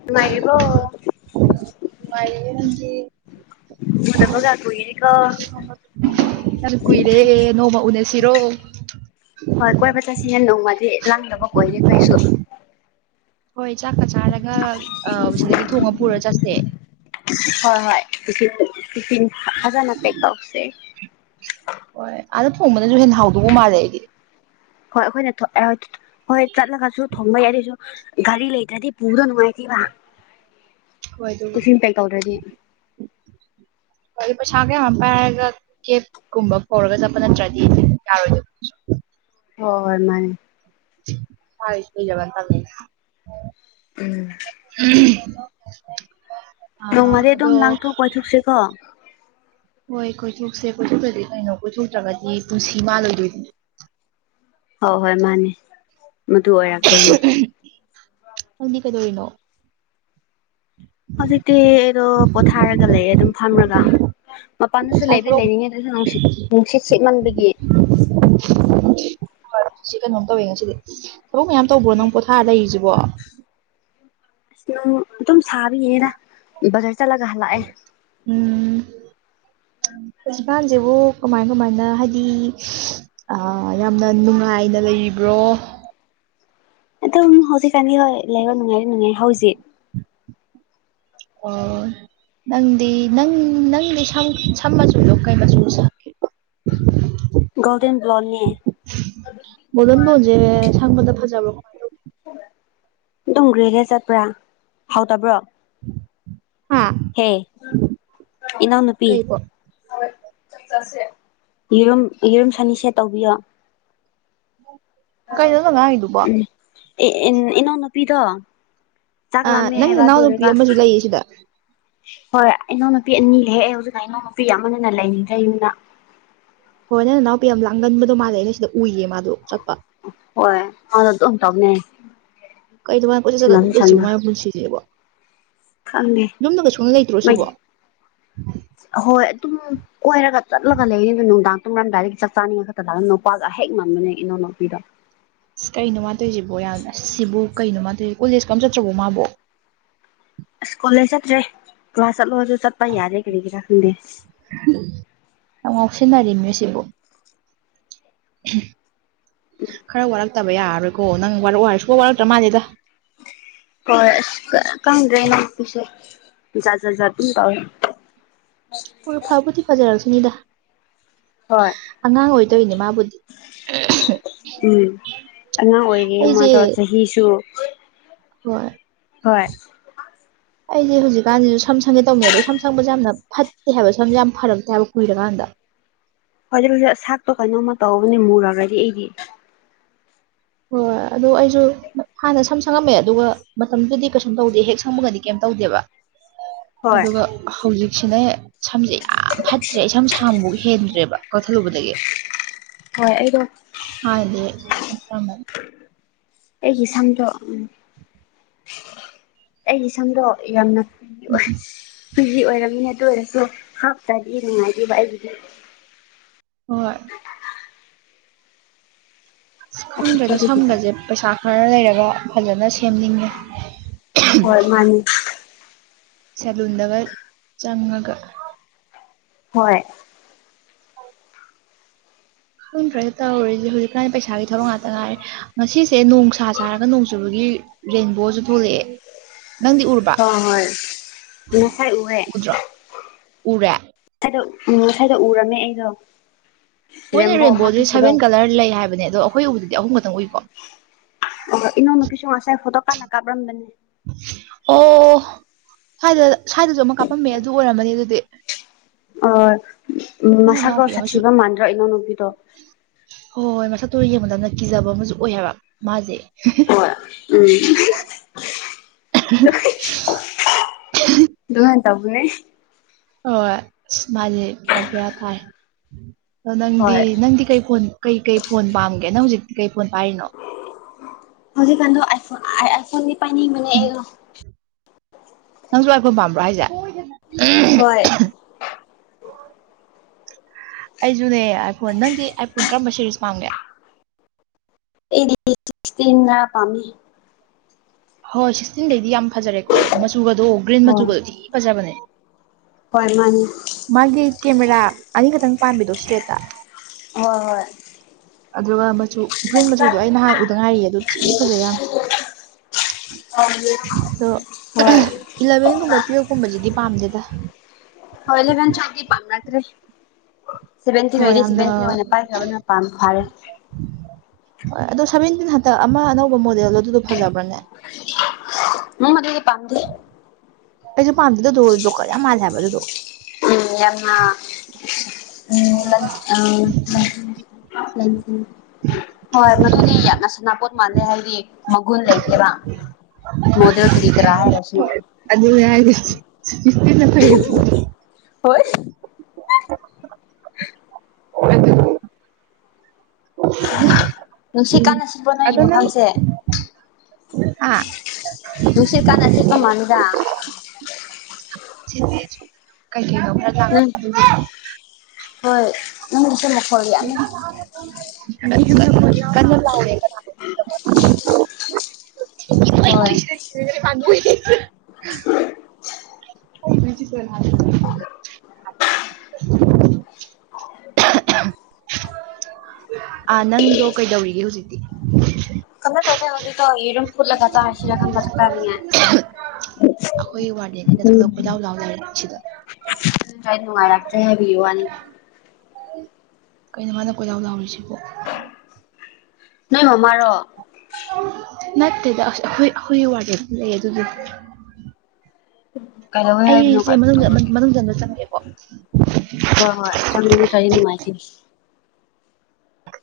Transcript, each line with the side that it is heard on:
left: ꯅꯨꯉꯥꯏꯔꯝꯕꯣ
right: [unintelligible] ꯅꯪꯗꯤ
left: ꯎꯨꯗꯕꯒ ꯀꯨꯏ
right: ꯌꯥꯝ ꯀꯨꯏꯔꯦ ꯅꯣꯡꯃ ꯎꯅꯁꯤꯔꯣ
left: ꯍꯣꯏ ꯀꯣꯏꯕ ꯆꯠꯁꯤꯅ ꯅꯣꯡꯃꯗꯤ ꯂꯪꯗꯕ ꯀꯣꯏꯔꯦ ꯀꯩꯁꯨ
right: ꯍꯣꯏ ꯆꯥꯛꯀ ꯆꯥꯔꯒ ꯑ ꯁꯤꯗꯒꯤ ꯊꯣꯡꯉ ꯄꯨꯔ ꯆꯠꯁꯦ
left: ꯍꯣꯏ ꯍꯣꯏ ꯇꯤꯐꯤꯟ ꯇꯤꯐꯤꯟ ꯐꯖꯅꯥ ꯄꯦꯛ ꯇꯧꯁꯦ
right: ꯍꯣꯏ ꯑꯥꯗ ꯊꯣꯡꯕꯅꯁꯨ ꯍꯦꯟꯅ ꯍꯥꯎꯗꯧꯕ ꯃꯥꯜꯂꯦ ꯑꯩꯗꯤ
left: ꯍꯣꯏ ꯑꯩꯈꯣꯏꯅ ꯍꯣꯏ ꯆꯠꯂꯒꯁꯨ ꯊꯣꯡꯕ ꯌꯥꯏ ꯑꯗꯨꯏꯁꯨ ꯒꯥꯔꯤ ꯂꯩꯇ꯭ꯔꯗꯤ ꯄꯨꯕꯗꯣ ꯅꯨꯡꯉꯥꯏꯇꯦꯕ
right: ꯍꯣꯏ ꯑꯗꯨꯕꯨꯗꯤ
left: ꯇꯦꯐꯤꯟ ꯄꯦꯛ ꯇꯧꯗ꯭ꯔꯗꯤ
right: [unintelligible] ꯍꯣꯏ ꯑꯗꯨ ꯄꯩꯁꯥ ꯃꯌꯥꯝ ꯄꯥꯏꯔꯒ ꯀꯦꯕꯀꯨꯝꯕ ꯀꯧꯔꯒ ꯆꯠꯄ ꯅꯠꯇ꯭ꯔꯗꯤ ꯌꯥꯔꯣꯏꯗꯣꯢꯕ
left: ꯍꯣꯏ ꯍꯣꯢ ꯃꯥꯅꯦ
right: [inaudible]
left: ꯎꯝ
right: ꯎꯝ [inaudible]
left: ꯅꯣꯡꯃꯗꯤ ꯑꯗꯨꯝ ꯂꯥꯡꯊꯣꯛꯄ ꯆꯠꯊꯣꯛꯁꯤꯀꯣ
right: ꯍꯣꯏ ꯀꯣꯏꯊꯣꯛꯁꯦ ꯀꯣꯏꯊꯣꯛꯇꯗꯤ ꯀꯩꯅꯣ ꯀꯣꯏꯊꯣꯛꯇ꯭ꯔꯒꯗꯤ ꯄꯨꯟꯁꯤ ꯃꯥꯜꯂꯣꯏꯗꯣꯏꯅꯤ
left: ꯍꯣꯏ ꯍꯣꯏ ꯃꯥꯅꯦ ꯃꯗꯨ ꯑꯣꯏꯔ ꯑꯣꯢꯗꯨꯢꯅꯦ
right: ꯅꯪꯗꯤ ꯀꯩꯗꯧꯔꯤꯅꯣ
left: ꯍꯧꯖꯤꯛꯇꯤ ꯑꯩꯗꯣ ꯄꯣꯊꯥꯔꯒ ꯂꯩꯌꯦ ꯑꯗꯨꯝ ꯐꯝꯔꯒ ꯃꯄꯥꯟꯗꯨꯁꯨ
right: ꯉꯁꯥꯏ
left: ꯂꯩꯗꯤ
right: ꯊꯕꯛ
left: ꯂꯩꯅꯤꯡꯉꯦ ꯑꯗꯨ ꯑꯣꯢꯁꯨ ꯅꯨꯡꯁꯤꯠ ꯅꯨꯡꯁꯤꯠ ꯁꯤꯠꯃꯟꯕꯒꯤ
right: ꯁꯤꯀꯩꯅ ꯅꯣꯟꯇ ꯑꯣꯏꯒꯁꯤꯗꯤ ꯊꯕꯛ ꯃꯌꯥꯝ [inaudible] ꯇꯧꯕ꯭ꯔꯣ ꯅꯪ ꯄꯣꯊꯥꯔ ꯂꯩꯁꯤꯕꯣ
left: ꯑꯁ ꯑꯗꯨꯝ ꯁꯥꯕꯒꯤꯅꯤꯗ ꯕꯖꯥꯔ ꯆꯠꯂꯒ ꯍꯜꯂꯛꯑꯦ
right: ꯎꯝ ꯍꯧꯖꯤꯒꯥꯟꯁꯤꯕꯨ ꯀꯃꯥꯏ ꯀꯃꯥꯏꯅ ꯍꯥꯏꯗꯤ ꯑ ꯌꯥꯝꯅ ꯅꯨꯡꯉꯥꯏꯅ ꯂꯩꯔꯤꯕ꯭ꯔꯣ
left: ꯑꯗꯨꯝ ꯍꯧꯖꯤꯛꯀꯥꯟꯗꯤ ꯍꯣꯏ ꯂꯩꯕ ꯅꯨꯡꯉꯥꯏꯗꯤ ꯅꯨꯡꯉꯥꯏ ꯍꯧꯖꯤꯛ
right: ꯑꯣ ꯅꯪꯗꯤ ꯅꯪ ꯅꯪꯗꯤ ꯁꯝ ꯃꯆꯨꯗꯣ ꯀꯩ ꯃꯆꯨ ꯁꯡꯒꯦ [unintelligible]
left: ꯒ꯭ꯔꯥꯗꯦꯟ ꯕ꯭ꯂꯣꯟꯅꯤ
right: ꯒꯣꯜꯗꯦꯟ ꯒꯣꯜ ꯖꯦ ꯁꯪꯕꯗꯥ ꯐꯖꯕ
left: ꯑꯗꯨꯝ ꯒ꯭ꯔꯦꯒꯦ ꯆꯠꯄ꯭ꯔꯥ ꯍꯥꯎꯇꯕ꯭ꯔꯣ [inaudible]
right: ꯍꯥ
left: ꯍꯦ ꯏꯅꯥꯎ ꯅꯨꯄꯤ
right: ꯀꯩꯕꯣ
left: ꯌꯦꯔꯨꯝ ꯌꯦꯔꯨꯝ ꯁꯅꯤꯁꯦ ꯇꯧꯕꯤꯌꯣ
right: ꯀꯩꯅꯣ ꯅꯪ ꯉꯥꯡꯉꯤꯗꯨꯕꯣ
left: ꯎꯝ ꯑꯦ ꯑꯦ ꯏꯅꯥꯎ ꯅꯨꯄꯤꯗꯣ ꯆꯥꯛ
right: ꯑꯥ
left: ꯂꯥꯝꯃꯦ
right: ꯅꯪ
left: ꯍꯥꯏꯕ ꯑꯗꯨ ꯑꯣꯏꯔꯒ
right: ꯅꯅꯥꯎꯅꯨꯄꯤ ꯑꯃꯁꯨ ꯂꯩꯌꯦ ꯁꯤꯗ
left: ꯍꯣꯏ ꯏꯅꯥꯎꯅꯨꯄꯤ ꯑꯅꯤ ꯂꯩ ꯑꯩ ꯍꯧꯖꯤꯛꯅ ꯏꯅꯥꯎ ꯅꯨꯄꯤ ꯌꯥꯝꯃꯅ ꯂꯩꯅꯤꯡꯗ꯭ꯔ ꯌꯨꯝꯗ
right: ꯍꯣꯏ ꯅꯪ ꯅꯅꯥꯎꯄꯤ ꯌꯥꯝ ꯂꯥꯡꯒꯟꯕꯗꯣ ꯃꯥꯜꯂꯦ ꯑꯩꯅ ꯁꯤꯗ ꯎꯏꯌꯦ ꯃꯥꯗꯣ ꯆꯠꯄ
left: ꯍꯣꯏ ꯍꯥꯟꯅ ꯑꯗꯨꯝ ꯇꯧꯕꯅꯦ
right: ꯀꯩꯅꯣ ꯃꯥꯅ ꯀꯣꯏꯆꯠ ꯆꯠꯂꯒ
left: ꯁꯥꯟꯅꯁꯨ
right: ꯑꯗꯨꯝ ꯂꯩꯁꯤꯕꯣ ꯃꯥꯏ ꯄꯨꯟꯁꯤꯁꯤꯕꯣ
left: ꯈꯪꯉꯦ
right: ꯌꯨꯝꯗꯒ ꯁꯨꯡꯂꯩ ꯂꯩꯇ꯭ꯔꯣ ꯁꯤꯕꯣ
left: ꯍꯣꯏ ꯑꯗꯨꯝ [inaudible] ꯀꯣꯏꯔꯒ ꯆꯠꯂꯒ ꯂꯩꯅꯤꯗꯣ ꯅꯨꯡꯗꯥꯡ ꯇꯨꯝꯔꯝꯗꯥꯏꯔꯦꯛꯀꯤ ꯆꯥꯛ ꯆꯥꯅꯤꯡꯉ ꯈꯛꯇ ꯂꯥꯛꯌꯦ ꯅꯨꯄꯥꯒ ꯍꯦꯛ ꯉꯝꯕꯅꯦ ꯏꯅꯥꯎꯅꯨꯄꯤꯗꯣ
right: ꯑꯁ ꯀꯩꯅꯣ ꯃꯥꯅ ꯇꯧꯔꯤꯁꯤꯕꯣ ꯌꯥꯝ ꯑꯁ ꯁꯤꯕꯨ ꯀꯩꯅꯣ ꯃꯥꯅ ꯇꯧꯔꯤꯁꯤꯕꯨ ꯀꯣꯂꯦꯖꯀ ꯑꯃ ꯆꯠꯇ꯭ꯔꯕꯣ ꯃꯥꯕꯣ
left: ꯑꯁ ꯀꯣꯂꯦꯖ ꯆꯠꯇ꯭ꯔꯦ ꯀ꯭ꯂꯥꯁ ꯆꯠꯂꯣꯁꯨ ꯆꯠꯄ ꯌꯥꯗꯦ ꯀꯔꯤꯒꯤꯔꯥ ꯈꯪꯗꯦ
right: ꯌꯥꯝ ꯉꯥꯎꯁꯟꯅꯔꯦꯃꯦ ꯁꯤꯕꯨ ꯈꯔ ꯋꯥꯔꯛꯇꯕ ꯌꯥꯔꯔꯣꯏꯀꯣ ꯅꯪ ꯋꯥꯔꯛ ꯑꯣ ꯍꯥꯏꯔꯒ ꯁꯨꯡꯋꯥ ꯋꯥꯔꯛꯇ꯭ꯔ ꯃꯥꯜꯂꯦꯗ
left: ꯍꯣꯢ ꯀꯪꯗꯔꯦ ꯢꯅꯥꯎꯅꯨꯄꯤꯁꯦ ꯖꯥꯠ ꯖꯥꯠ ꯑꯗꯨꯝ ꯇꯨꯌꯦ
right: ꯍꯣꯢ ꯐꯥꯕꯨꯗꯤ ꯐꯖꯔꯛꯆꯅꯤꯗ
left: ꯍꯣꯏ
right: ꯑꯉꯥꯡ ꯑꯣꯏ ꯇꯧꯔꯤꯅꯦ ꯃꯥꯕꯨꯗꯤ
left: ꯎꯝ ꯑꯉꯥꯡ ꯑꯣꯏꯔꯤꯌꯦ
right: ꯑꯩꯁꯦ
left: ꯑꯗꯣ ꯆꯍꯤꯁꯨ
right: ꯍꯣꯏ
left: ꯍꯣꯏ
right: ꯑꯩꯁꯦ ꯍꯧꯖꯤꯛꯀꯥꯟꯁꯤꯁꯨ ꯁꯝ ꯁꯪꯒꯦ ꯇꯧꯅꯦ ꯑꯗꯣ ꯁꯝ ꯁꯪꯕꯁꯦ ꯌꯥꯝꯅ ꯐꯠꯇꯦ ꯍꯥꯏꯕ ꯁꯝꯁꯦ ꯌꯥꯝꯅ ꯐꯔꯛꯇꯦ ꯍꯥꯏꯕ ꯀꯨꯏꯔꯀꯥꯟꯗ
left: ꯍꯣꯏꯗ ꯍꯧꯖꯤꯛ ꯁꯥꯛꯇꯣ ꯀꯩꯅꯣꯝꯃ ꯇꯧꯕꯅꯦ ꯃꯨꯔꯛꯑꯗꯤ ꯑꯩꯗꯤ
right: ꯍꯣꯏ ꯑꯗꯣ ꯑꯩꯁꯨ ꯍꯥꯟꯅ ꯁꯝ ꯁꯪꯉꯝꯃꯦ ꯑꯗꯨꯒ ꯃꯇꯝꯗꯨꯗꯤ ꯀꯩꯁꯨꯝ ꯇꯧꯗꯦ ꯍꯦꯛ ꯁꯪꯕꯒꯗꯤ ꯀꯩꯝ ꯇꯧꯗꯦꯕ [unintelligible]
left: ꯍꯣꯏ
right: ꯑꯗꯨꯒ ꯍꯧꯖꯤꯛꯁꯤꯅ ꯁꯝꯁꯦ ꯌꯥꯝ ꯐꯠꯇ꯭ꯔꯦ ꯁꯝ ꯁꯥꯡꯕꯐꯥꯎ ꯍꯦꯟꯗ꯭ꯔꯦꯕ ꯀꯛꯊꯠꯂꯨꯕꯗꯒꯤ [inaudible]
left: ꯍꯣꯏ ꯑꯩꯗꯣ
right: [unintelligible] ꯍꯥꯟꯅꯗꯤ ꯈꯔ
left: [unintelligible] ꯑꯩꯒꯤ ꯁꯝꯗꯣ ꯎꯝ ꯑꯩꯒꯤ ꯁꯝꯗꯣ ꯌꯥꯝꯅ ꯀ ꯑꯣꯏ ꯀꯨꯖꯤ ꯑꯣꯏꯔꯝꯅꯤꯕ ꯑꯗꯨ ꯑꯣꯏꯔꯁꯨ ꯍꯥꯞꯇ꯭ꯔꯗꯤ ꯅꯨꯡꯉꯥꯏꯇꯦꯕ ꯑꯩꯒꯤꯗꯤ
right: ꯍꯣꯏ ꯑꯁ ꯈꯪꯗ꯭ꯔꯦꯗ
left: ꯑꯊꯤꯛꯄꯗꯨꯒꯤꯗꯣ
right: ꯁꯝꯒꯁꯦ ꯄꯩꯁꯥ ꯈꯔ ꯂꯩꯔꯒ ꯐꯖꯅ ꯁꯦꯝꯅꯤꯡꯉꯦ
left: ꯍꯣꯏ ꯃꯥꯅꯤ
right: ꯁꯦꯂꯨꯟꯗꯒ ꯆꯪꯉꯒ
left: ꯍꯣꯏ
right: ꯈꯪꯗꯔ꯭ꯦ ꯗ ꯇꯧꯔꯤꯁꯤ ꯍꯧꯖꯤꯛꯀꯥꯟꯗꯤ ꯄꯩꯁꯥꯒꯤ ꯊꯕꯛ ꯉꯥꯛꯇ ꯉꯥꯏꯔꯦ ꯉꯁꯤꯁꯦ ꯅꯣꯡꯁꯥ ꯁꯥꯔꯒ ꯅꯣꯡ ꯆꯨꯕꯒꯤ ꯔꯦꯟꯕꯣꯁꯨ ꯊꯣꯛꯂꯛꯑꯦ ꯅꯪꯗꯤ ꯎꯔ
left: ꯍꯣꯏ ꯍꯣꯏ ꯉꯁꯥꯏ ꯎꯋꯦ
right: ꯎꯗ꯭ꯔꯣ ꯎꯔꯦ
left: ꯁꯥꯏꯗ ꯎꯝ ꯁ꯭ꯋꯥꯏꯗ ꯎꯔꯝꯃꯦ ꯑꯩꯗꯣ
right: ꯃꯣꯏꯅ
left: ꯔꯦꯝꯕꯣ ꯑꯃ
right: ꯔꯦꯟꯕꯣꯖꯤ
left: ꯊꯣꯛꯄꯗꯣ
right: ꯁꯚꯦꯟ ꯀꯂꯔ ꯂꯩ ꯍꯥꯏꯕꯅꯦ ꯑꯗꯣ ꯑꯩꯈꯣꯏ ꯎꯕꯗꯗꯤ ꯑꯍꯨꯝ ꯈꯛꯇꯪ ꯎꯏꯀꯣ
left: ꯑ ꯏꯅꯧ ꯅꯨꯄꯤꯁꯨ ꯉꯁꯥꯏ ꯐꯣꯇꯣ ꯀꯥꯟꯅ ꯀꯥꯞꯔꯝꯕꯅꯦ
right: ꯑꯣ ꯁ꯭ꯋꯥꯏꯗ ꯁ꯭ꯋꯥꯏꯗꯁꯨ ꯑꯃꯨꯛ ꯀꯥꯞꯄꯝꯃꯦ ꯑꯗꯨ ꯑꯣꯏꯔꯝꯃꯅꯤ ꯑꯗꯨꯗꯤ
left: ꯑꯣ
right: ꯅꯪ
left: ꯃꯁꯛꯇꯣ
right: ꯅꯅꯥꯎꯄꯤ
left: ꯁꯥꯊꯤꯕ ꯃꯥꯟꯗ꯭ꯔꯣ ꯏꯅꯥꯎꯅꯨꯄꯤꯗꯣ
right: ꯍꯣꯏ ꯍꯣꯏ ꯃꯁꯛꯇꯨ ꯌꯦꯡꯕ ꯃꯇꯝꯗ ꯀꯤꯖꯕ ꯑꯃꯁꯨ ꯑꯣꯏ ꯍꯥꯏꯕ ꯃꯥꯁꯦ
left: ꯍꯣꯏ ꯎꯝ ꯑꯗꯨꯃꯥꯏ ꯇꯧꯕꯅꯤ
right: ꯍꯣꯏ ꯑꯁ ꯃꯥꯗꯤ ꯄꯨꯔꯥ ꯕꯦꯔꯥ ꯇꯥꯏ ꯑꯗꯣ ꯅꯪꯗꯤ
left: ꯍꯣꯏ
right: ꯅꯪꯗꯤ ꯀꯩ ꯐꯣꯟ ꯀꯩ-ꯀꯩ ꯐꯣꯟ ꯄꯥꯝꯒꯦ ꯅꯪ ꯍꯧꯖꯤꯛꯇꯤ ꯀꯩ ꯐꯣꯟ ꯄꯥꯏꯔꯤꯅꯣ
left: ꯍꯧꯖꯤꯛ ꯀꯥꯟꯗꯣ ꯑꯥꯏ ꯐꯣꯟꯗꯤ ꯄꯥꯏꯅꯤꯡꯕꯅꯦ ꯑꯩꯗꯣ
right: ꯅꯪꯁꯨ ꯑꯥꯏꯐꯣꯟ ꯄꯥꯝꯕ꯭ꯔꯣ ꯍꯥꯏꯁꯦ ꯎꯝ
left: ꯍꯣꯏ
right: ꯑꯩꯁꯨꯅꯦ ꯑꯥꯏ ꯐꯣꯟ ꯅꯪꯗꯤ ꯑꯥꯏꯐꯣꯟ ꯀꯔꯝꯕ ꯁꯦꯔꯤꯁ ꯄꯥꯝꯒꯦ
left: ꯑꯩꯗꯤ ꯄꯝꯃꯤ
right: ꯍꯣꯏ ꯁꯤꯛꯁꯇꯤꯟꯗꯩꯗꯤ ꯌꯥꯝ ꯐꯖꯔꯦꯀꯣ ꯃꯆꯨꯒꯗꯣ ꯒ꯭ꯔꯤꯟ
left: ꯍꯣꯏ
right: ꯃꯆꯨꯒꯗꯤ ꯊꯤ ꯐꯖꯕꯅꯦ
left: ꯍꯣꯏ ꯃꯥꯅꯤ
right: ꯃꯥꯒꯤ ꯀꯦꯃꯦꯔꯥ ꯑꯅꯤꯈꯛꯇꯪ ꯄꯥꯟꯕꯤꯗꯣ ꯁꯇ꯭ꯔꯦꯠꯇ
left: ꯍ‌ꯣꯏ-ꯍꯣꯏ
right: ꯑꯗꯨꯒ ꯃꯆꯨ ꯒ꯭ꯔꯤꯟ ꯃꯆꯨꯗꯣ ꯑꯩ ꯅꯍꯥꯟ ꯎꯗ ꯉꯥꯏꯔꯤꯌꯦ ꯑꯗꯨ ꯊꯤ ꯐꯖꯩꯌꯦ ꯌꯥꯝ ꯑꯗꯣ
left: ꯍꯣꯏ
right: ꯏꯂꯚꯦꯟꯒꯨꯝꯕ ꯇꯨꯋꯦꯜꯕꯀꯨꯝꯕꯁꯤꯗꯤ ꯄꯥꯝꯗꯦꯗ
left: ꯍꯣꯏ ꯏꯂꯚꯦꯟ ꯇꯨꯋꯦꯜꯕꯇꯤ ꯄꯥꯝꯅꯗꯔ꯭ꯦ ꯁꯚꯦꯟꯇꯤꯟ
right: ꯍꯣꯏ
left: ꯑꯣꯏꯗꯤ
right: ꯌꯥꯝꯅ
left: ꯁꯚꯦꯟꯇꯤꯟ ꯑꯣꯏꯅ ꯄꯥꯏꯈ꯭ꯔꯕꯅ ꯄꯥꯝ ꯐꯥꯔꯦ
right: ꯍꯣꯏ ꯑꯗꯣ ꯁꯚꯦꯟꯇꯤꯟ ꯍꯟꯇꯛ ꯑꯃ ꯑꯅꯧꯕ ꯃꯣꯗꯦꯜ ꯑꯗꯨꯗꯣ ꯐꯖꯕ꯭ꯔꯅꯦ
left: ꯎꯝ ꯑꯗꯨꯗꯤ ꯄꯥꯝꯗꯦ
right: ꯑꯩꯁꯨ ꯄꯥꯝꯗꯦ ꯖꯣꯀꯔ ꯌꯥꯝ ꯃꯥꯜꯂꯦ ꯍꯥꯏꯕ ꯑꯗꯨꯗꯣ
left: ꯎꯝ ꯌꯥꯝꯅ ꯎꯝ ꯎꯝ ꯍꯣꯏ ꯃꯗꯨꯗꯤ ꯌꯥꯝꯅ ꯁꯅꯥꯄꯣꯠ ꯃꯥꯜꯂꯦ ꯍꯥꯏꯗꯤ ꯃꯒꯨꯟ ꯂꯩꯇꯦꯕ ꯃꯣꯗꯦꯜ ꯀꯔꯤ ꯀꯔꯥ ꯍꯥꯏꯔꯁꯨ
right: ꯑꯗꯨꯅꯦ ꯍꯥꯏꯁꯦ ꯁꯤꯀꯁꯇꯤꯟꯅ ꯐꯩꯕ
left: ꯍꯣꯏ
right: [unintelligible]
left: ꯍ
right: ꯍ
left: ꯅꯨꯡꯁꯤꯠ
right: ꯎꯝ
left: ꯀꯥꯟꯅ ꯁꯤꯠꯄ꯭ꯔꯣ ꯅꯣꯏꯒꯤ
right: ꯑꯗꯨꯗꯣ ꯅꯝ
left: ꯃꯐꯝꯁꯦ
right: [unintelligible] [unintelligible]
left: ꯃꯟꯗ
right: ꯆ ꯀꯩ
left: ꯎꯝ ꯍꯣꯏ ꯅꯪꯒꯤꯁꯨ ꯃꯈꯣ ꯌꯥꯅꯤ
right: ꯑ ꯀꯃ ꯂꯅꯦ
left: ꯎꯝ
right: ꯄ [unintelligible] ꯄꯨꯁꯤꯁꯣꯏ ꯑ ꯅꯪꯗꯣ ꯀꯩꯗꯧꯔꯤꯒꯦ ꯍꯧꯖꯤꯛꯇꯤ
left: ꯀꯃꯥꯏ ꯌꯦꯔꯨꯝ ꯐꯨꯠꯂꯒ ꯆꯥꯔꯁꯤꯔ ꯈꯟꯕ ꯆꯥꯛ ꯆꯥꯅꯤꯡꯉ‌ꯦ
right: ꯑꯩꯈꯣꯏꯒꯤ ꯋꯥꯔꯗꯦꯟꯁꯤꯅ ꯊꯣꯔꯛꯂꯒ ꯀꯣꯏꯂꯥꯑꯣ ꯂꯥꯎ ꯂꯩꯔꯦ ꯁꯤꯗ
left: ꯥꯏ ꯅꯨꯡꯉꯥꯏꯔꯛꯇ꯭ꯔꯦ ꯍꯥꯏꯕꯤꯌꯣꯅꯤ
right: ꯀꯩꯅꯣ ꯍꯥꯏꯥꯟꯗ ꯀꯣꯏꯔꯥꯎ ꯂꯥꯎꯔꯤꯁꯤꯕꯣ
left: ꯅꯣꯏ ꯃꯃꯥꯣ
right: ꯅꯠꯇꯦꯗ ꯑꯩꯈꯣꯏ ꯑꯩꯈꯣꯏꯒꯤ ꯋꯥꯔꯗ ꯑꯗꯨꯝ ꯂꯩ ꯑꯗꯨꯗꯤ
left: ꯍꯂꯣ
right: ꯑꯩꯖ‌ꯦ ꯃꯅꯨꯡꯗ [inaudible] ꯃꯅꯨꯡꯗ ꯑꯝꯗ ꯆꯪꯒꯦꯀꯣ
left: ꯍꯣꯏ ꯍꯣꯏ ꯆꯉ ꯆꯔꯤ ꯅꯨꯡꯉꯥꯏꯇꯦ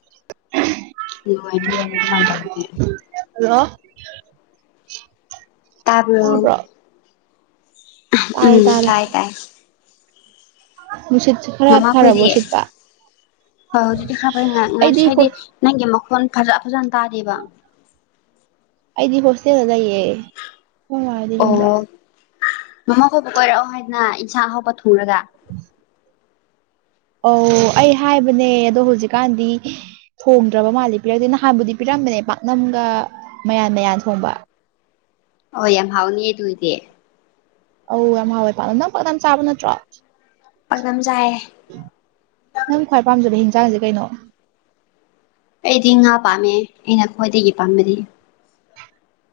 right: [unintelligible]
left: ꯗꯤ ꯑꯗꯨ ꯃꯥꯏ ꯇꯧꯕꯅꯦ
right: ꯍꯜꯂꯣ
left: ꯇꯕꯣ
right: ꯇꯥꯕ꯭ꯔꯣ ꯇꯥꯔꯦ
left: ꯎꯝ
right: ꯇꯥꯔꯦ
left: ꯥꯏ ꯥꯏ
right: ꯅꯨꯡꯁꯤꯠꯁꯦ ꯈꯔ
left: ꯃꯃꯥ
right: ꯐꯔꯕꯣ
left: ꯈꯣꯏꯗꯤ
right: ꯁꯤꯠꯄ
left: ꯍꯣꯏ ꯍꯧꯖꯤꯛꯇꯤ ꯈꯔ ꯐꯩ
right: ꯑꯩꯗꯤ
left: ꯉꯁꯥꯏꯗꯤ ꯅꯪꯒꯤ ꯃꯈꯣꯟ ꯐꯖ ꯐꯖꯅ ꯇꯥꯗꯦꯕ
right: ꯑꯩꯗꯤ ꯍꯣꯁꯇꯦꯔꯥꯖꯥꯏꯌꯦ
left: ꯑꯣ ꯃꯃꯥ ꯍꯕ ꯀꯣꯏꯔꯛꯑꯣ ꯍꯥꯏꯗꯅ ꯏꯟꯁꯥꯡ ꯑ ꯍꯥꯎꯕ ꯊꯨꯔꯒ
right: ꯑꯣ ꯑꯩ ꯍꯥꯏꯕꯅꯦ ꯑꯗꯣ ꯍꯧꯖꯤꯛꯀꯥꯟꯗꯤ ꯊꯣꯡꯗ꯭ꯔꯕ ꯃꯥꯜꯜꯂꯤ ꯄꯤꯔꯛꯇꯦ ꯅꯍꯥꯟꯕꯨꯗꯤ ꯄꯤꯔꯝꯕꯅꯦ ꯄꯥꯛꯅꯝꯒ ꯃꯌꯥꯟ ꯃꯌꯥꯟ ꯊꯣꯡꯕ
left: ꯍ ꯌꯥꯝ ꯍꯥꯎꯅꯤ ꯑꯗꯨꯏꯗꯤ
right: ꯑꯧ ꯌꯥꯝ ꯍꯥꯎꯋꯦ ꯄꯥꯛꯅꯝ ꯅꯪ ꯄꯥꯛꯅꯝ ꯆꯥꯕ ꯅꯠꯇ꯭ꯔꯣ
left: ꯄꯝꯖꯥꯏꯌꯦꯦ
right: ꯅꯪ ꯈ꯭ꯋꯥꯏ ꯄꯥꯝꯖꯕ ꯍꯟꯁꯥꯡꯁꯦ ꯀꯩꯅꯣ
left: ꯑꯩꯗꯤ ꯉꯥ ꯄꯥꯝꯃꯦ ꯑꯩꯅ ꯈ꯭ꯋꯥꯏꯗꯒꯤ ꯄꯥꯝꯕꯗꯤ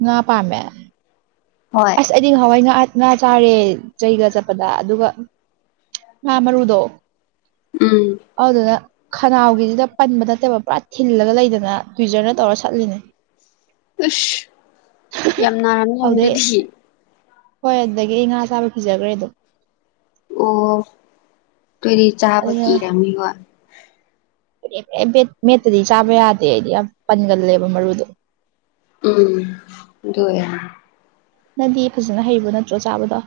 right: ꯉꯥ ꯄꯥꯝꯃꯦ
left: ꯍꯣꯏ
right: ꯑꯁ ꯑꯩꯗꯤ ꯍꯋꯥꯏ ꯉꯥ ꯉꯥ ꯆꯥꯔꯦ ꯆꯩꯒ ꯆꯠꯄꯗ ꯑꯗꯨꯒ ꯍꯥ ꯃꯔꯔ ꯎꯗꯣ
left: ꯎꯝ
right: ꯍꯥꯎꯗꯗ ꯈꯅꯥꯎꯒꯤꯗꯨꯗ ꯄꯟꯕ ꯅꯠꯇꯦꯕ ꯄꯨꯔꯥ ꯊꯤꯜꯂꯒ ꯂꯩꯗꯅ ꯇ꯭ꯋꯤꯖꯔꯅ ꯇꯧꯔ ꯁꯠꯂꯤꯅꯦ
left: ꯁ ꯌꯥꯝ ꯅꯥꯔ
right: ꯑꯗꯨꯗꯩ
left: ꯌꯥꯝꯨꯔꯗꯤ
right: ꯍꯣꯏ ꯑꯗꯨꯗꯒꯤ ꯑꯩ ꯉꯥ ꯆꯥꯕ ꯐꯤꯖꯈ꯭ꯔꯦ ꯑꯗꯣ
left: ꯑꯣ ꯇꯣꯏꯗꯤ ꯆꯥꯕ ꯀꯤꯔꯝꯅꯤꯕ
right: ꯦ ꯃꯦꯠꯇꯗꯤ ꯆꯥꯕ ꯌꯥꯗꯦ ꯑꯩꯗꯤ ꯌꯥꯝ ꯄꯟꯒꯜꯂꯦꯕ ꯃꯔꯨꯗꯣ
left: ꯎꯝ ꯑꯗꯨꯌꯦ
right: ꯅꯗꯤ ꯐꯖꯅ ꯍꯩꯔꯤꯕ ꯅꯠꯇ꯭ꯔꯣ ꯆꯥꯕꯗꯣ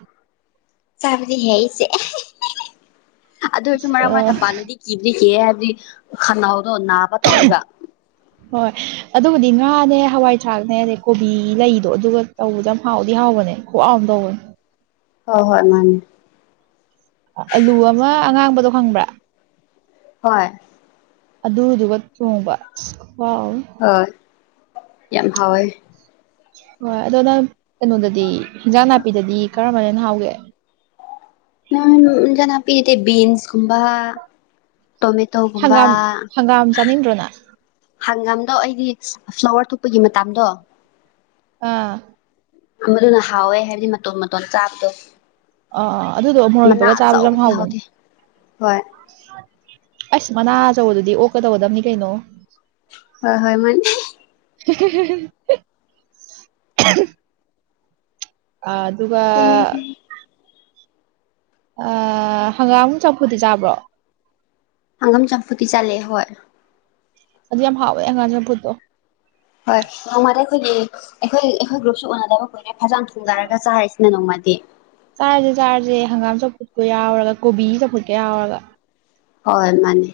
left: ꯆꯥꯕꯗꯤ ꯍꯦꯛꯁꯦ ꯑꯗꯨ ꯑꯣꯏꯔꯁꯨ ꯃꯔꯥꯡ
right: ꯑ
left: ꯃꯔꯛꯇ ꯄꯥꯜꯂꯗꯤ ꯀꯤꯕꯗꯤ ꯀꯤꯌ‌ꯦ ꯍꯥꯏꯕꯗꯤ ꯈꯅꯥꯎꯗꯣ ꯅꯥꯕ ꯇꯧꯋꯦꯕ
right: [inaudible] ꯍꯣꯏ ꯑꯗꯨꯕꯨꯗꯤ ꯉꯥꯅꯦ ꯍꯋꯥꯏ ꯊꯔꯥꯛꯅꯦ ꯑꯗꯩ ꯀꯣꯕꯤ ꯂꯩꯗꯣ ꯑꯗꯨꯒ ꯇꯧꯕꯗꯣ ꯍꯥꯎꯗꯤ ꯍꯥꯎꯕꯅꯦ ꯈꯨꯍꯥꯎ ꯑꯃ ꯇꯧꯕꯅꯦ
left: ꯍꯣꯏ ꯍꯣꯏ ꯃꯥꯅꯦ
right: ꯑꯂꯨ ꯑꯃ ꯑꯉꯥꯡꯕꯗꯣ ꯈꯪꯕ꯭ꯔꯥ
left: ꯍꯣꯏ
right: ꯑꯗꯨꯗꯨꯒ ꯊꯣꯡꯕ ꯑꯁ ꯈꯨꯍꯥꯎ ꯃꯥ
left: ꯍꯣꯏ ꯌꯥꯝ ꯍꯥꯎꯋꯦ
right: ꯍꯣꯏ ꯑꯗꯨꯗꯣ ꯅꯪ ꯀꯩꯅꯣꯗꯗꯤ ꯏꯟꯖꯥꯡ ꯅꯥꯄꯤꯗꯗꯤ ꯀꯔꯝꯕꯅ ꯍꯥꯎꯒꯦ
left: ꯅꯪ ꯏꯟꯖꯥꯡ ꯅꯥꯄꯤꯒꯤꯗꯤ ꯕꯤꯟꯁꯀꯨꯝꯕ ꯇꯣꯃꯦꯇꯣ
right: ꯍꯪꯒꯥꯝ ꯍꯪꯒꯥꯝ ꯆꯥꯅꯤꯡꯗ꯭ꯔꯣ ꯅꯪ
left: ꯍꯪꯒꯥꯝꯗꯣ ꯑꯩꯗꯤ ꯐ꯭ꯂꯥꯋꯔ ꯊꯣꯛꯄꯒꯤ ꯃꯇꯝꯗꯣ
right: ꯑꯥ
left: ꯃꯗꯨꯅ ꯍꯥꯎꯋꯦ ꯍꯥꯏꯕꯗꯤ ꯃꯇꯣꯟ ꯃꯇꯣꯟ ꯆꯥꯕꯗꯣ
right: ꯑꯥ ꯑꯗꯨꯗꯣ ꯃꯣꯔꯣꯛ
left: ꯃꯅꯥ
right: ꯃꯦꯠꯄꯒ ꯆꯥꯕꯖꯨ ꯌꯥꯝ
left: ꯑꯆꯧꯕꯗꯤ
right: ꯍꯥꯎꯕ
left: ꯍꯥꯎꯇꯦ ꯍꯣꯏ
right: ꯑꯁ ꯃꯅꯥ ꯑꯆꯧꯕꯗꯨꯗꯤ ꯑꯣꯛꯀꯗꯧꯒꯗꯕꯅꯤ ꯀꯩꯅꯣ
left: ꯍꯣ ꯍꯣꯏ ꯃꯥꯅꯦ
right: [unintelligible] ꯑꯗꯨꯒ ꯍꯪꯒꯥꯝ ꯆꯥꯝꯐꯨꯗꯤ ꯆꯥꯕ꯭ꯔꯣ
left: ꯍꯪꯉꯝ ꯆꯝꯐꯨꯗꯤ ꯆꯠꯂꯦ ꯍꯣꯏ
right: ꯑꯗꯨ ꯌꯥꯝ ꯍꯥꯎꯋꯦ ꯍꯪꯒꯥꯝ ꯆꯝꯐꯨꯠ ꯇꯣ
left: ꯍꯣꯏ ꯅꯣꯡꯃꯗ ꯑꯩꯈꯣꯏꯒꯤ ꯑꯩꯈꯣꯏ-ꯑꯩꯈꯣꯏ ꯒ꯭ꯔꯨꯞꯁꯨ ꯎꯅꯗꯕ ꯀꯨꯏ ꯐꯖꯟ ꯊꯣꯡꯗꯥꯔꯒ ꯆꯥꯔꯁꯤꯅ ꯅꯣꯡꯃꯗꯤ
right: ꯆꯥꯔꯖꯦ ꯆꯥꯔꯖꯦ ꯍꯪꯒꯥꯝ ꯆꯧꯐꯨꯠꯀ ꯌꯥꯎꯔꯒ ꯀꯣꯕꯤ ꯆꯧꯐꯨꯠꯀ ꯌꯥꯎꯔꯒ
left: ꯍꯣꯏ ꯃꯥꯅꯦ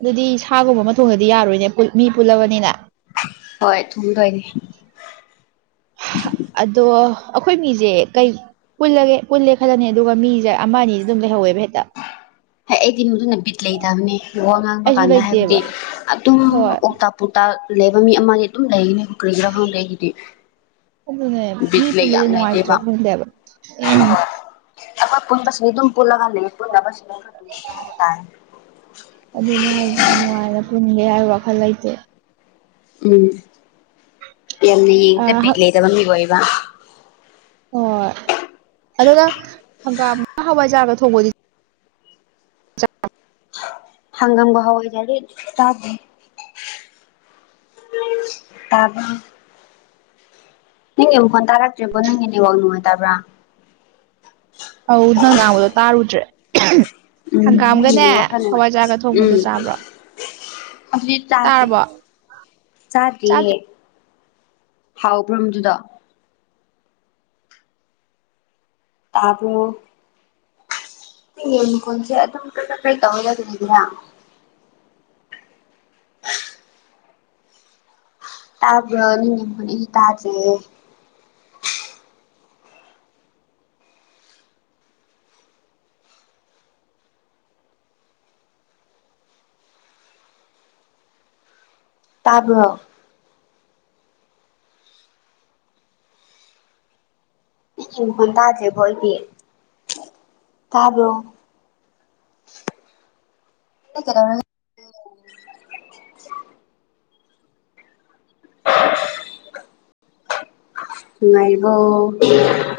right: ꯑꯗꯨꯗꯤ ꯁꯥꯒꯨꯝꯕ ꯑꯃꯥ ꯊꯣꯡꯗꯔ꯭ꯗꯤ ꯌꯥꯔꯣꯏꯅꯦ ꯃꯤ ꯄꯨꯜꯂꯕꯅꯤꯅ
left: ꯍꯣꯏ ꯊꯨꯝꯗꯣꯏꯅꯤ
right: ꯑꯗꯣ ꯑꯩꯈꯣꯏ ꯃꯤꯖꯦ ꯀꯩ ꯄꯨꯜꯂꯒꯦ ꯄꯨꯜꯂꯦ ꯈꯜꯂꯅꯤ ꯑꯗꯨꯒ ꯃꯤꯖꯦ ꯑꯃ ꯑꯅꯤꯗꯤ ꯑꯗꯨꯝ ꯂꯩꯍꯧꯋꯦꯕ ꯍꯦꯛꯇ
left: ꯍꯦ ꯑꯩꯗꯤ ꯃꯗꯨꯅ ꯕꯤꯠ ꯂꯩꯇꯕꯅꯤ ꯋꯥ ꯉꯥꯡꯕ
right: ꯑꯩꯁꯨ
left: ꯀꯥꯟꯗ ꯍꯥꯏꯕꯗꯤ
right: ꯂꯩꯇꯦꯕ
left: ꯑꯗꯨꯝ
right: ꯍꯣꯏ
left: ꯑꯣꯛ ꯇꯥꯛ ꯄꯥꯎꯇꯥ ꯂꯩꯕ ꯃꯤ ꯑꯃꯒꯤ ꯑꯗꯨꯝ ꯂꯩꯒꯅꯤ ꯀ꯭ꯔꯤꯒꯤꯔꯥ ꯈꯪꯗꯦ ꯑꯩꯒꯤꯗꯤ
right: ꯑꯗꯨꯅꯦ ꯃꯤ
left: ꯕꯤꯠ ꯂꯩ
right: ꯄꯨꯟꯕꯖꯤ
left: ꯌꯥꯝ ꯂꯩꯇꯦꯕ
right: ꯅꯨꯡꯉꯥꯏꯇꯔꯥ ꯈꯪꯗꯦ ꯍꯥꯏꯕ
left: ꯑꯈ‌ꯣꯏ ꯄꯨꯟꯕꯁꯤꯡꯗꯤ ꯑꯗꯨꯝ ꯄꯨꯜꯂꯒ ꯂꯩꯌ‌ꯦ ꯄꯨꯟꯗꯕ ꯁꯤꯡꯗꯣ ꯈꯔ ꯄꯨꯟꯁꯤꯜꯂꯛ ꯑ‌ꯣ ꯍꯥꯏꯕ ꯇꯥꯔꯦ
right: ꯑꯗꯨꯅꯤ ꯍꯥꯏꯖꯦ ꯅꯨꯡꯉꯥꯏꯅ ꯄꯨꯟꯒꯦ ꯍꯥꯏꯕꯒꯤ ꯋꯥꯈꯜ ꯂꯩꯇꯦ
left: ꯎꯝ ꯌꯥꯝꯅ
right: ꯑ
left: ꯌꯦꯡꯇ ꯕꯤꯠ
right: ꯍ-
left: ꯂꯩꯗꯕ ꯃꯤꯕꯨ ꯑꯣꯏꯕ
right: ꯍ‌ꯣꯏ ꯑꯗ‌ꯨ ꯅ‌ꯪ ꯍꯪꯒꯥꯝꯒ ꯍꯋꯥꯏꯖꯥꯔꯒ ꯊꯣꯡꯕꯗꯤ [unintelligible]
left: ꯍꯪꯒꯝꯒ ꯍꯋꯥꯏꯖꯔꯗꯤ ꯆꯥꯗꯔꯤ ꯇꯥꯕ꯭ꯔꯣ ꯅꯪꯒꯤꯃꯈ‌ꯣꯟ ꯇꯥꯔꯛꯇ꯭ꯔ‌ꯦꯕꯣ ꯅꯪꯒꯤ ꯅꯦꯋꯥꯛ ꯅꯨꯡꯉꯥꯏꯇꯕ꯭ꯔꯥ
right: ꯑꯧ ꯅꯪ ꯉꯥꯡꯕꯗꯣ ꯇꯥꯔꯨꯗ꯭ꯔꯦ
left: ꯎꯝ ꯅꯪꯒꯤ
right: ꯍꯪꯒꯥꯝꯒꯅꯦ
left: ꯅꯦꯠꯋꯥꯛ ꯈꯔ ꯅꯨꯡꯉꯥꯏ
right: ꯍꯋꯥꯏꯖꯥꯔꯒ ꯊꯣꯡꯕꯗꯣ
left: ꯎꯝ
right: ꯆꯥꯕ꯭ꯔꯣ
left: ꯑꯗꯨꯗꯤ ꯆꯥꯗꯔꯤ
right: ꯇꯥꯔꯕꯣ ꯆꯥꯗ꯭ꯔꯤ
left: ꯆꯥꯗ꯭ꯔꯤꯌꯦ ꯍꯥꯎꯕ꯭ꯔꯣ ꯃꯗꯨꯗꯣ ꯇꯥꯕ꯭ꯔꯣ [unintelligible] ꯇꯥꯕ꯭ꯔꯣ [inaudible] ꯑꯩꯗꯤ ꯇꯥꯗꯔꯤꯌ‌ꯦ ꯇꯥꯕꯂꯣ ꯇꯥꯗꯦꯕꯣ ꯑꯩꯗꯤ ꯇꯥꯕ꯭ꯔꯣ [inaudible] [inaudible] ꯅꯨꯡ ꯉꯥꯏꯔꯤꯕꯣ [unintelligible]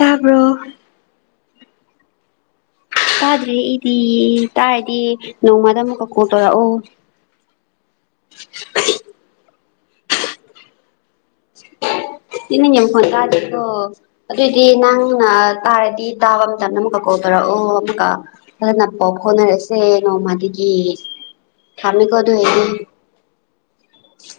left: ꯇꯥꯕ꯭ꯔꯣ ꯇꯥꯗ꯭ꯔꯦ ꯑꯩꯗꯤ ꯇꯥꯔꯗꯤ ꯅꯣꯡꯃꯗ ꯑꯃꯨꯛꯀ ꯀꯣꯜ ꯇꯧꯔꯛꯑꯣ
right: [inaudible] [inaudible]
left: [unintelligible] ꯑꯗꯨꯑꯣꯏꯗꯤ ꯅꯪꯅ ꯇꯥꯔꯗꯤ ꯇꯥꯕ ꯃꯇꯝꯗ ꯑꯃꯨꯛꯀ ꯀ‌ꯣꯜ ꯇꯧꯔꯛ ꯑꯣ ꯑꯃꯨꯛꯀ ꯑꯗꯨꯅꯄꯣ ꯐꯣꯠꯅꯔꯁꯦ ꯅꯣꯡꯃꯗꯒꯤ ꯈꯥꯝꯃꯦꯀꯣ ꯑꯗꯨ ꯑꯩꯗꯤ